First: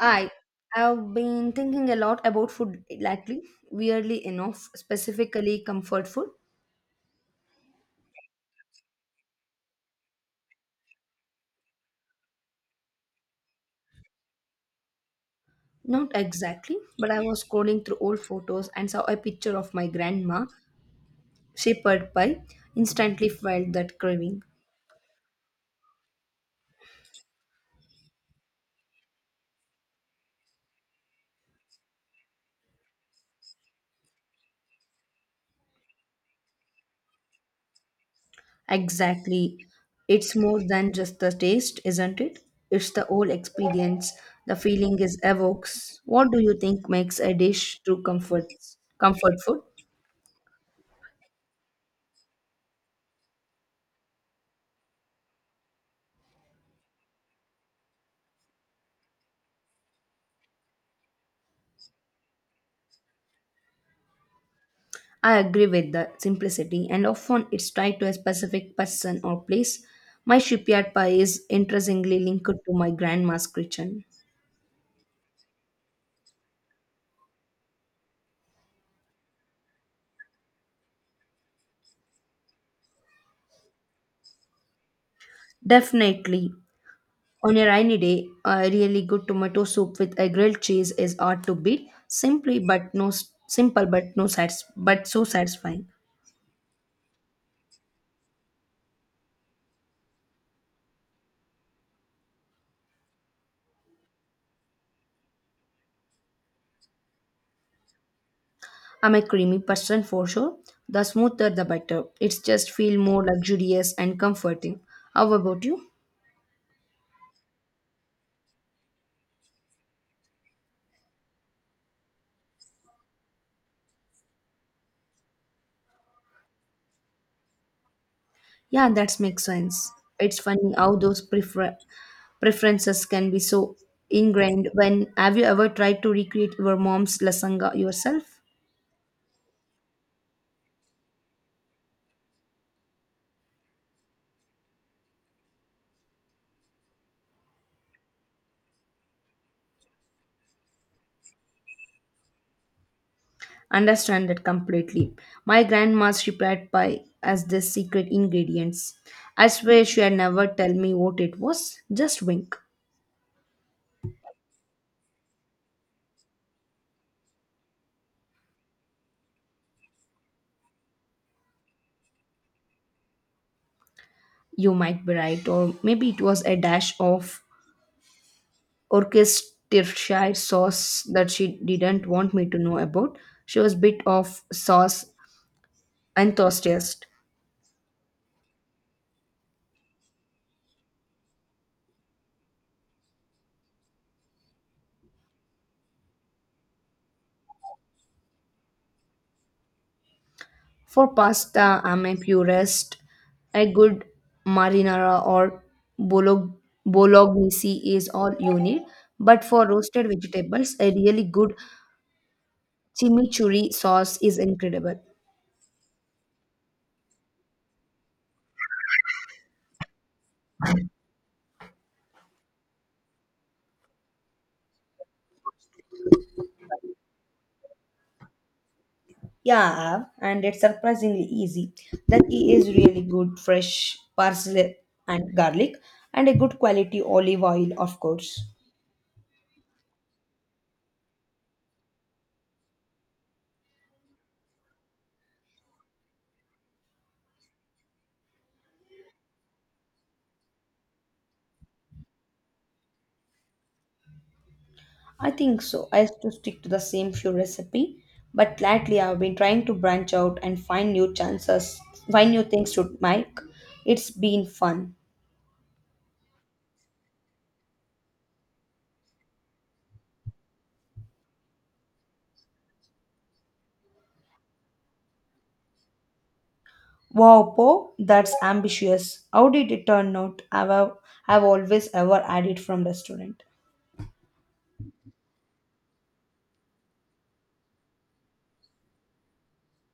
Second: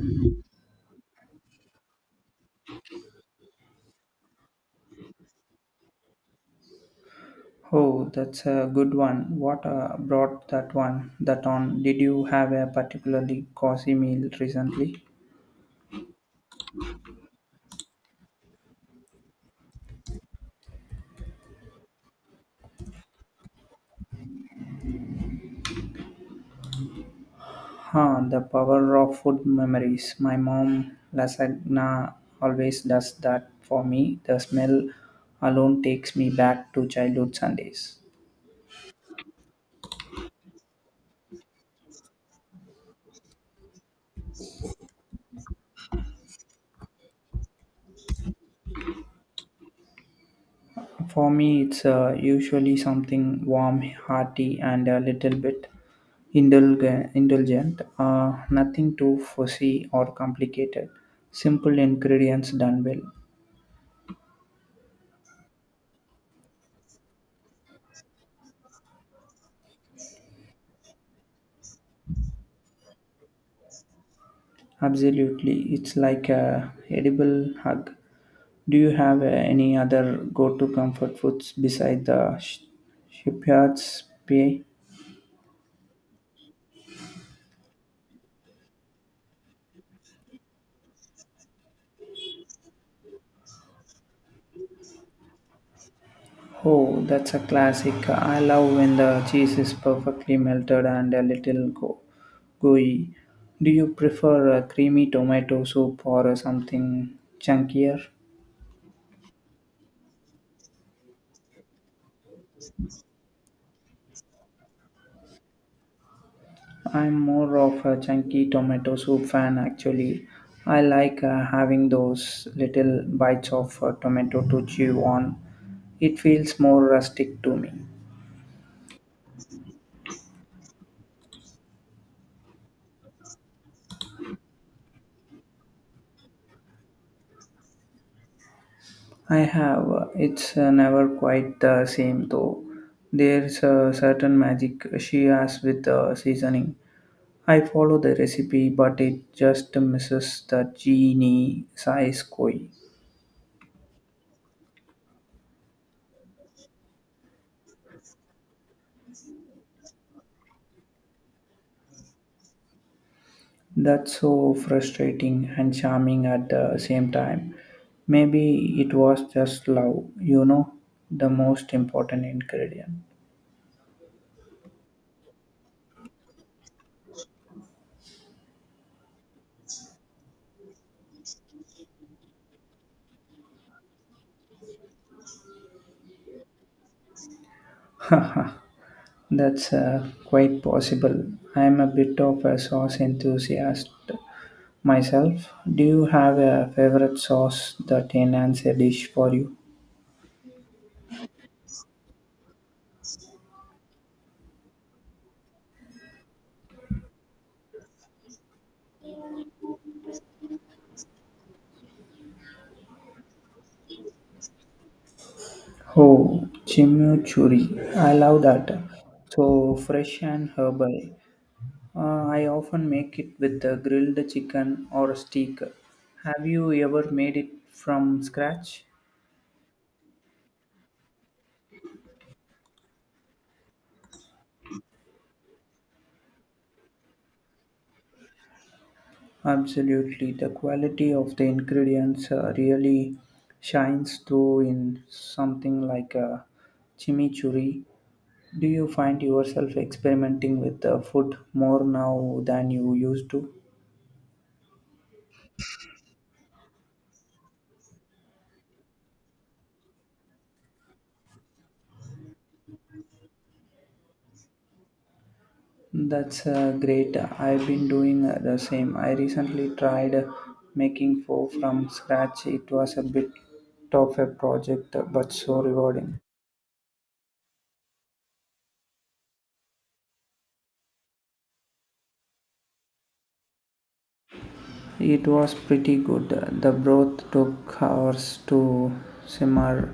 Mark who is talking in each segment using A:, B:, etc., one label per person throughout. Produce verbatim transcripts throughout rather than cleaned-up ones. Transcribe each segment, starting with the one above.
A: I have been thinking a lot about food lately, weirdly enough, specifically comfort food.
B: Oh, that's a good one. What uh, brought that one that on? Did you have a particularly cozy meal recently?
A: Not exactly, but I was scrolling through old photos and saw a picture of my grandma, shepherd pie, instantly felt that craving.
B: Huh, the power of food memories. My mom lasagna always does that for me. The smell alone takes me back to childhood Sundays.
A: Exactly. It's more than just the taste, isn't it? It's the whole experience, the feeling it evokes. What do you think makes a dish true comfort comfort food?
B: For me, it's uh, usually something warm, hearty, and a little bit indulge- indulgent. Uh, nothing too fussy or complicated. Simple ingredients done well.
A: I agree with the simplicity, and often it's tied to a specific person or place. My shipyard pie is interestingly linked to my grandma's kitchen.
B: Absolutely, it's like a edible hug. Do you have uh, any other go-to comfort foods besides the sh- shipyards pie?
A: Definitely, on a rainy day, a really good tomato soup with a grilled cheese is hard to beat. Simply, but no simple, but no sats, but so satisfying.
B: Oh, that's a classic. I love when the cheese is perfectly melted and a little go- gooey. Do you prefer a creamy tomato soup or uh, something chunkier?
A: I'm a creamy person for sure. The smoother, the better. It's just feel more luxurious and comforting. How about you?
B: I'm more of a chunky tomato soup fan actually. I like uh, having those little bites of uh, tomato to chew on. It feels more rustic to me.
A: Yeah, that makes sense. It's funny how those prefer- preferences can be so ingrained. When have you ever tried to recreate your mom's lasanga yourself?
B: I have. It's uh, never quite the same though. There's a certain magic she has with the seasoning. I follow the recipe, but it just misses the genie size koi.
A: Understand that completely. My grandma's she prepared pie as the secret ingredients. I swear she had never tell me what it was. Just wink.
B: That's so frustrating and charming at the same time. Maybe it was just love, you know, the most important ingredient.
A: You might be right, or maybe it was a dash of Worcestershire sauce that she didn't want me to know about. She was a bit of sauce enthusiast.
B: Haha, that's uh, quite possible. I'm a bit of a sauce enthusiast, myself. Do you have a favorite sauce that enhances a dish for you?
A: For pasta, I'm a purist. A good marinara or bolog- bolognese is all you need. But for roasted vegetables, a really good chimichurri sauce is incredible.
B: Oh, chimichurri. I love that. So fresh and herbal. Uh, I often make it with uh, grilled chicken or steak. Have you ever made it from scratch?
A: Yeah, and it's surprisingly easy. That is really good fresh parsley and garlic, and a good quality olive oil, of course.
B: Absolutely. The quality of the ingredients uh, really shines through in something like a chimichurri. Do you find yourself experimenting with the food more now than you used to?
A: I think so. I used to stick to the same few recipe, but lately I've been trying to branch out and find new chances, find new things to make. It's been fun.
B: That's uh, great. I've been doing uh, the same. I recently tried uh, making pho from scratch. It was a bit of a project, uh, but so rewarding.
A: Wow, Po, that's ambitious. How did it turn out? I've, I've always ever had it from restaurant.
B: It was pretty good. Uh, The broth took hours to simmer,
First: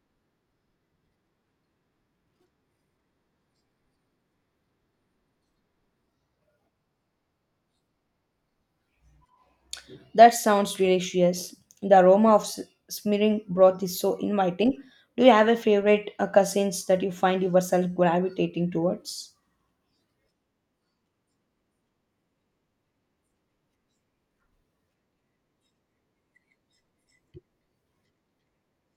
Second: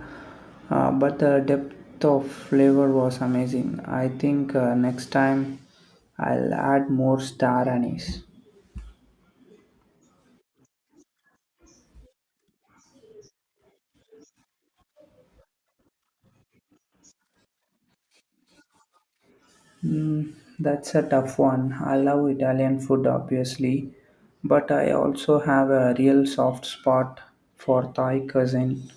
B: uh, but the depth of flavor was amazing. I think uh, next time I'll add more star anise.
A: That sounds delicious. The aroma of s- smearing broth is so inviting. Do you have a favorite uh, cuisines that you find yourself gravitating towards?
B: Mm, that's a tough one. I love Italian food, obviously, but I also have a real soft spot for Thai cuisine.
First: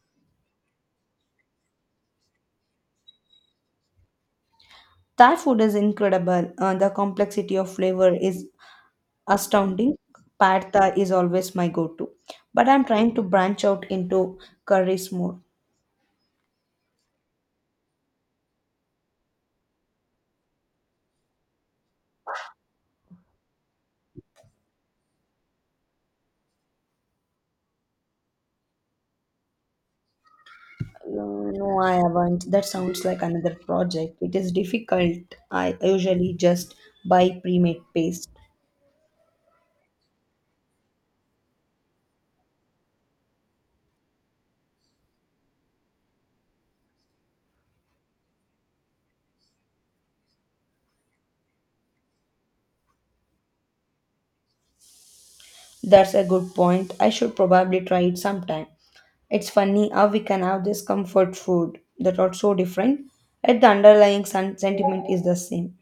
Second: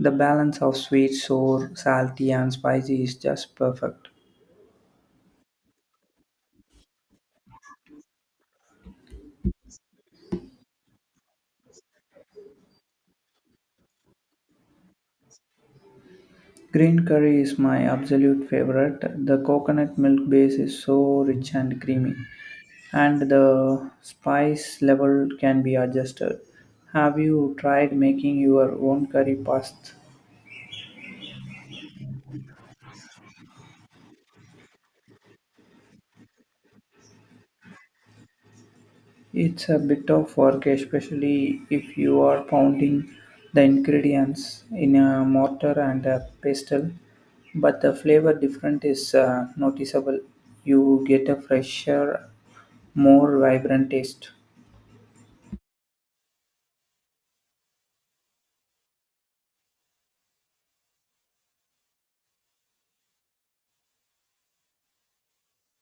B: The balance of sweet, sour, salty, and spicy is just perfect.
A: Thai food is incredible. Uh, the complexity of flavor is astounding. Pad is always my go-to, but I'm trying to branch out into curries more.
B: Green curry is my absolute favorite. The coconut milk base is so rich and creamy, and the spice level can be adjusted. Have you tried making your own curry paste?
A: No, no, I haven't. That sounds like another project. It is difficult. I usually just buy pre-made paste.
B: It's a bit of work, especially if you are pounding the ingredients in a mortar and a pestle, but the flavor difference is uh, noticeable. You get a fresher, more vibrant taste.
A: That's a good point. I should probably try it sometime. It's funny how we can have this comfort food that are so different, yet the underlying sen- sentiment is the same.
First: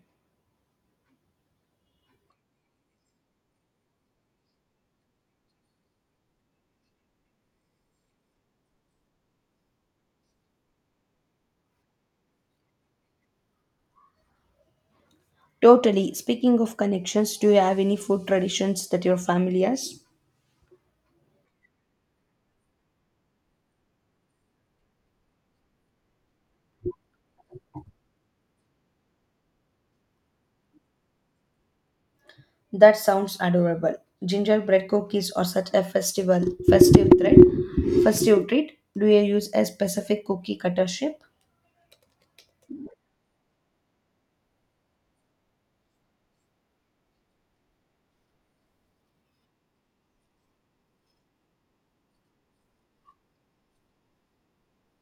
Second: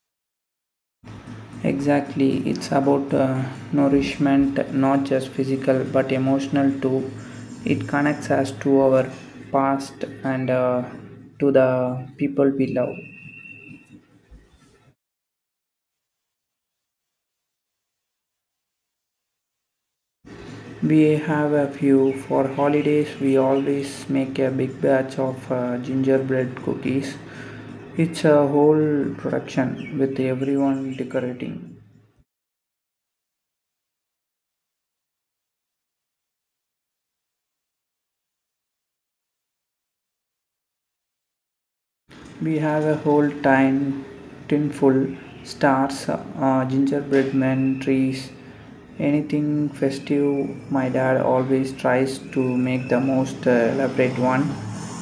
B: Exactly, it's about uh, nourishment, not just physical but emotional too. It connects us to our past and uh, to the people we love.
A: Totally. Speaking of connections, do you have any food traditions that your family has?
B: We have a few. For holidays, we always make a big batch of uh, gingerbread cookies. It's a whole production with everyone decorating.
A: That sounds adorable. Gingerbread cookies are such a festival festive treat. Festive treat. Do you use a specific cookie cutter shape?
B: We have a whole time tin full stars, uh, gingerbread men, trees, anything festive. My dad always tries to make the most uh, elaborate one,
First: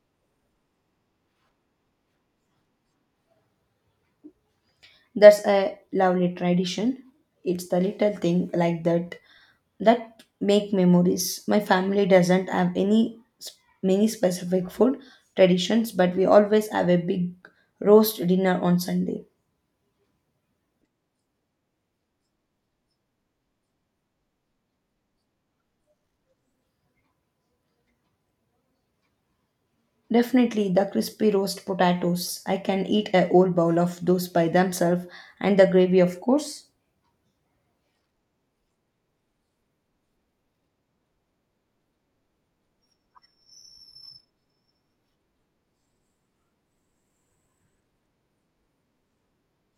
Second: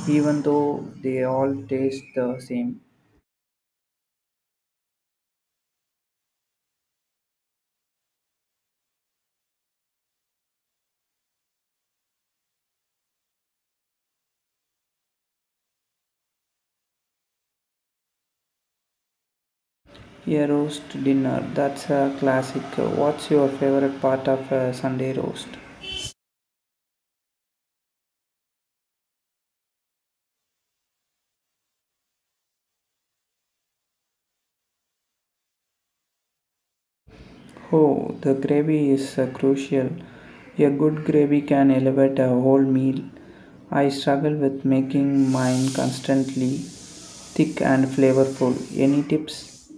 B: even though they all taste the same.
A: That's a lovely tradition. It's the little thing like that that make memories. My family doesn't have any s- many specific food traditions, but we always have a big roast dinner on Sunday.
B: A roast dinner, that's a classic. What's your favorite part of a Sunday roast?
A: Definitely the crispy roast potatoes. I can eat a whole bowl of those by themselves and the gravy of course.
B: Oh, the gravy is uh, crucial. A good gravy can elevate a whole meal. I struggle with making mine constantly thick and flavorful. Any tips?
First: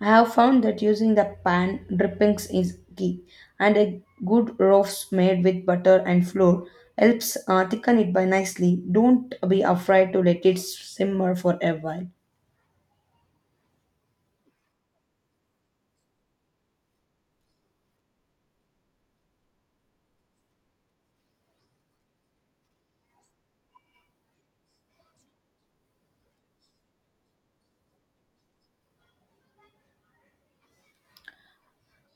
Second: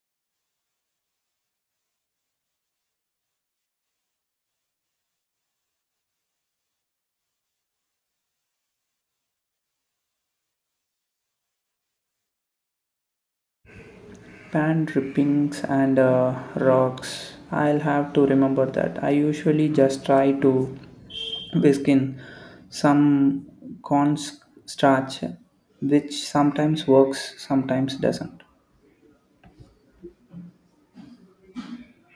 A: I have found that using the pan drippings is key, and a good loaf made with butter and flour helps uh, thicken it by nicely. Don't be afraid to let it simmer for a while.
B: Pan drippings and uh, rocks. I'll have to remember that. I usually just try to whisk in some cornstarch, which sometimes works, sometimes doesn't.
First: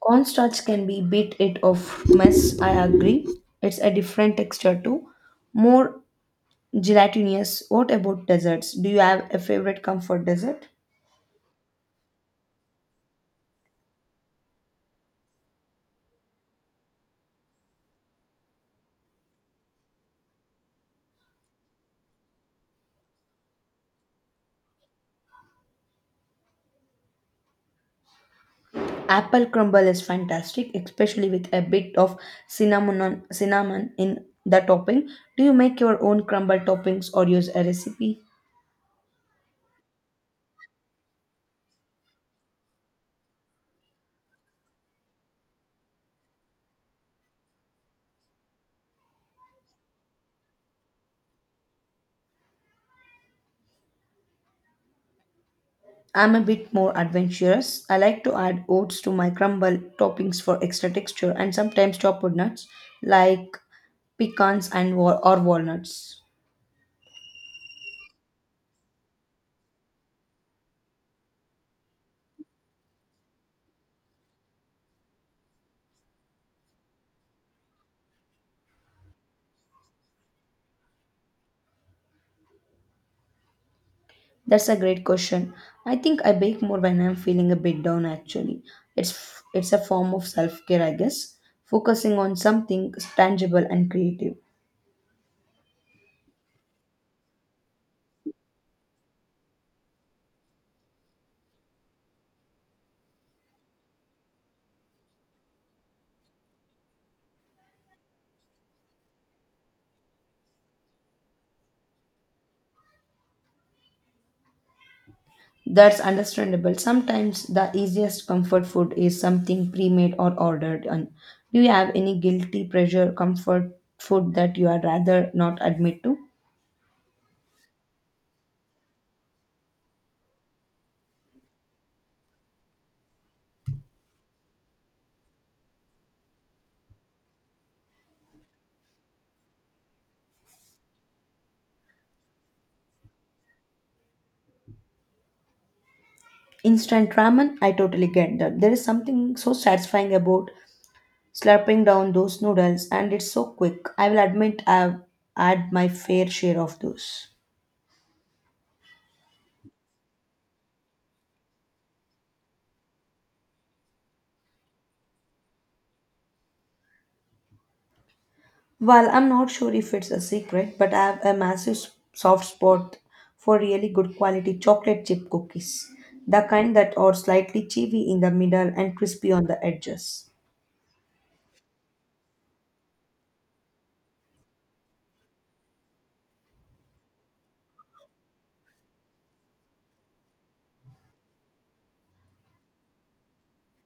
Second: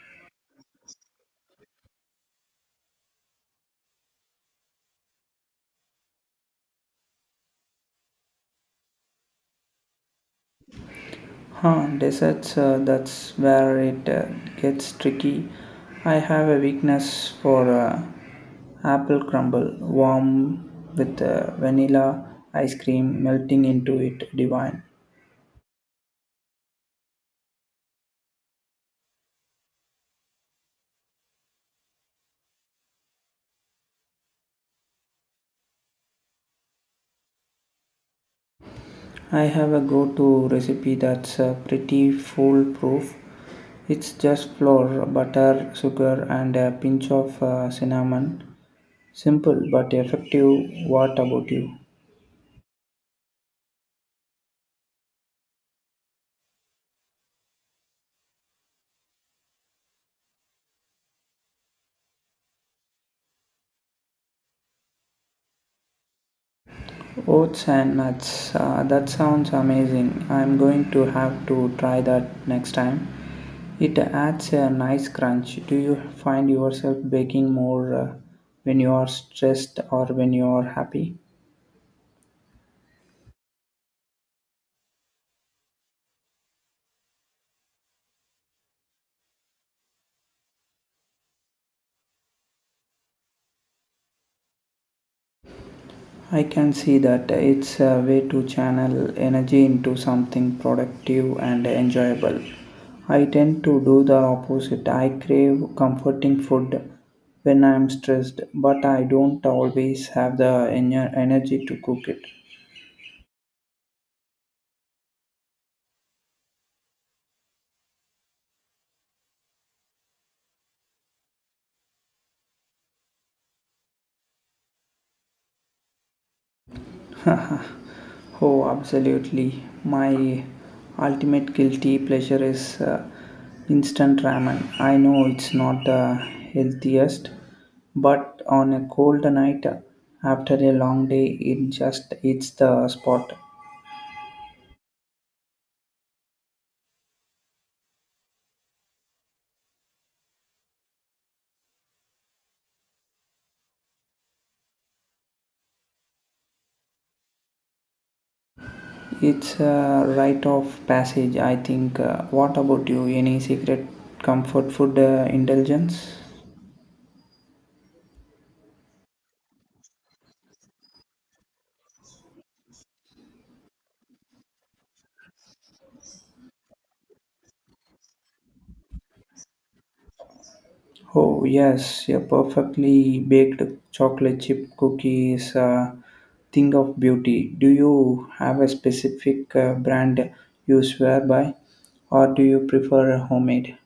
A: Cornstarch can be bit it of mess, I agree. It's a different texture too, more gelatinous. What about desserts? Do you have a favorite comfort dessert?
B: Huh, desserts, uh, that's where it uh, gets tricky. I have a weakness for uh, apple crumble, warm with uh, vanilla ice cream melting into it, divine.
A: Apple crumble is fantastic, especially with a bit of cinnamon on, cinnamon in the topping. Do you make your own crumble toppings or use a recipe?
B: I have a go to recipe that's uh, pretty foolproof. It's just flour, butter, sugar, and a pinch of uh, cinnamon. Simple but effective. What about you?
A: I'm a bit more adventurous. I like to add oats to my crumble toppings for extra texture and sometimes chopped nuts like pecans and wa- or walnuts.
B: Oats and nuts. Uh, that sounds amazing. I'm going to have to try that next time. It adds a nice crunch. Do you find yourself baking more uh, when you are stressed or when you are happy?
A: That's a great question. I think I bake more when I'm feeling a bit down actually. It's f- it's a form of self-care, I guess, focusing on something tangible and creative.
B: I can see that it's a way to channel energy into something productive and enjoyable. I tend to do the opposite. I crave comforting food when I'm stressed, but I don't always have the ener- energy to cook it.
A: That's understandable. Sometimes the easiest comfort food is something pre-made or ordered on. Do you have any guilty pleasure comfort food that you are rather not admit to?
B: Oh, absolutely. My ultimate guilty pleasure is uh, instant ramen. I know it's not the healthiest, but on a cold night uh, after a long day, it just hits the spot.
A: Instant ramen, I totally get that. There is something so satisfying about slurping down those noodles and it's so quick. I will admit I've had my fair share of those.
B: It's a rite of passage, I think. Uh, what about you? Any secret comfort food uh, indulgence?
A: Well, I'm not sure if it's a secret, but I have a massive s- soft spot for really good quality chocolate chip cookies. The kind that are slightly chewy in the middle and crispy on the edges.
B: Oh, yes, a perfectly baked chocolate chip cookie is a thing of beauty. Do you have a specific uh, brand you swear by, or do you prefer homemade?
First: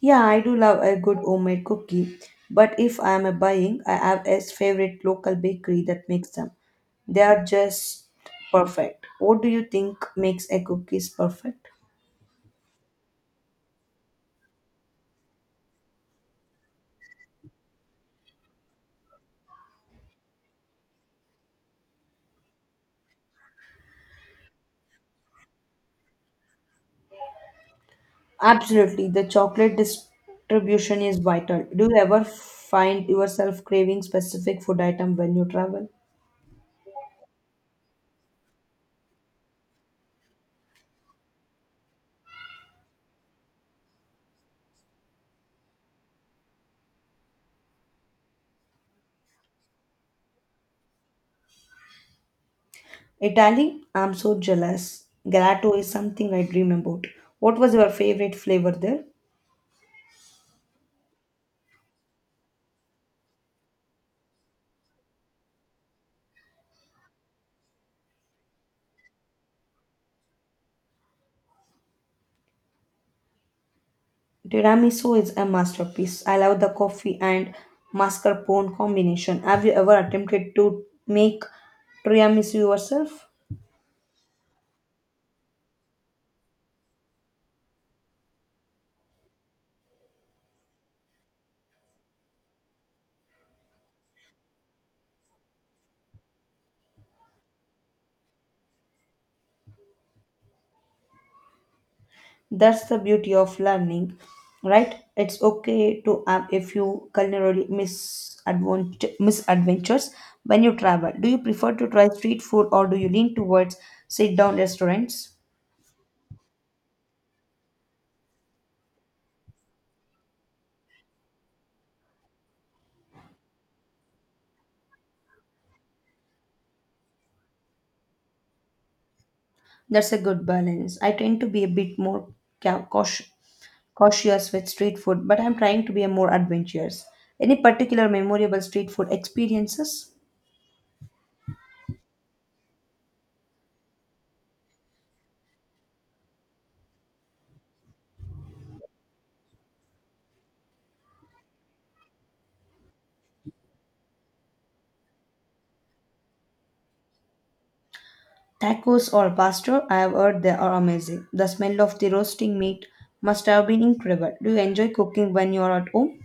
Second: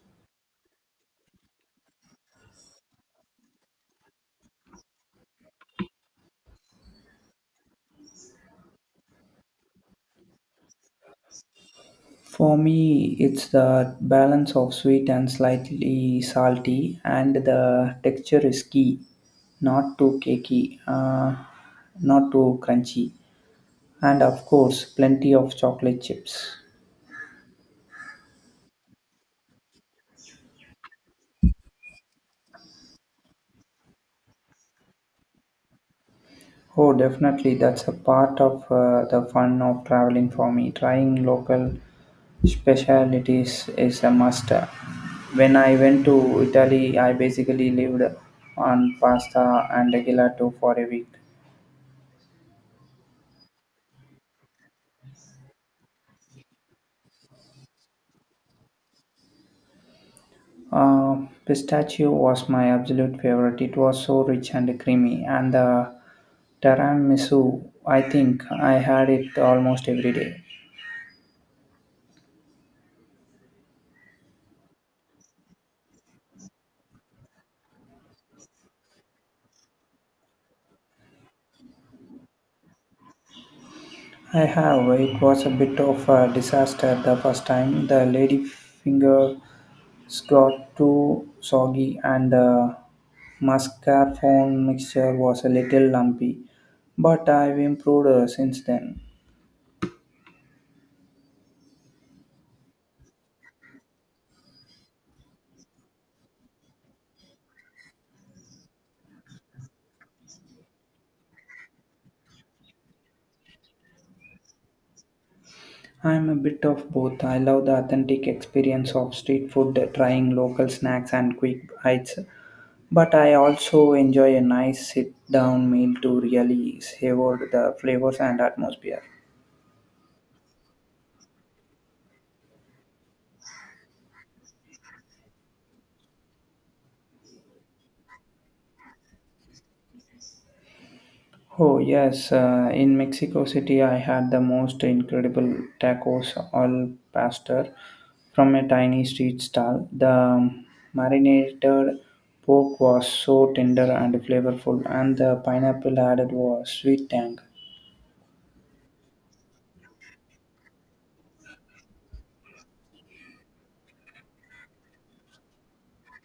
A: Yeah, I do love a good homemade cookie, but if I am a buying, I have a favorite local bakery that makes them. They are just perfect. What do you think makes a cookies perfect?
B: For me, it's the balance of sweet and slightly salty, and the texture is key, not too cakey, uh, not too crunchy, and of course, plenty of chocolate chips.
A: Absolutely, the chocolate distribution is vital. Do you ever find yourself craving specific food item when you travel?
B: Oh, definitely. That's a part of uh, the fun of traveling for me. Trying local specialities is a must. When I went to Italy, I basically lived on pasta and gelato for a week.
A: Italy, I'm so jealous. Gelato is something I dream about. What was your favorite flavor there?
B: Uh, Pistachio was my absolute favorite. It was so rich and creamy, and the tiramisu, I think I had it almost every day.
A: Tiramisu is a masterpiece. I love the coffee and mascarpone combination. Have you ever attempted to make tiramisu yourself?
B: I have. It was a bit of a disaster the first time. The lady fingers got too soggy, and the mascarpone mixture was a little lumpy. But I've improved uh, since then.
A: That's the beauty of learning, right? It's okay to have a few culinary misadvent- misadventures when you travel. Do you prefer to try street food or do you lean towards sit down restaurants?
B: I'm a bit of both. I love the authentic experience of street food, trying local snacks and quick bites. But I also enjoy a nice sit down meal to really savor the flavors and atmosphere.
A: That's a good balance. I tend to be a bit more ca- cautious, cautious with street food, but I'm trying to be a more adventurous. Any particular memorable street food experiences?
B: Oh, yes, uh, in Mexico City, I had the most incredible tacos al pastor from a tiny street stall. The marinated pork was so tender and flavorful, and the pineapple added was sweet tang.
A: Tacos or pastor, I have heard they are amazing. The smell of the roasting meat must have been incredible. Do you enjoy cooking when you are at home?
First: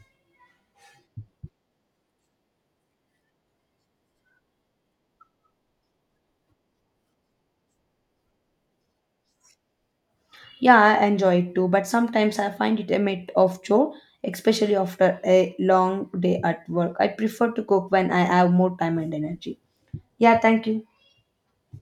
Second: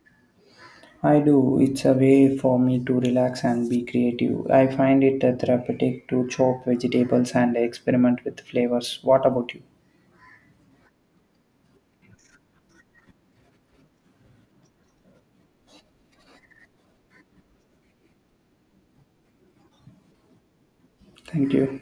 B: I do, it's a way for me to relax and be creative. I find it therapeutic to chop vegetables and experiment with flavors. What about you?
A: Yeah, I enjoy it too, but sometimes I find it a bit of chore, especially after a long day at work. I prefer to cook when I have more time and energy. Yeah, thank you.
B: Thank you.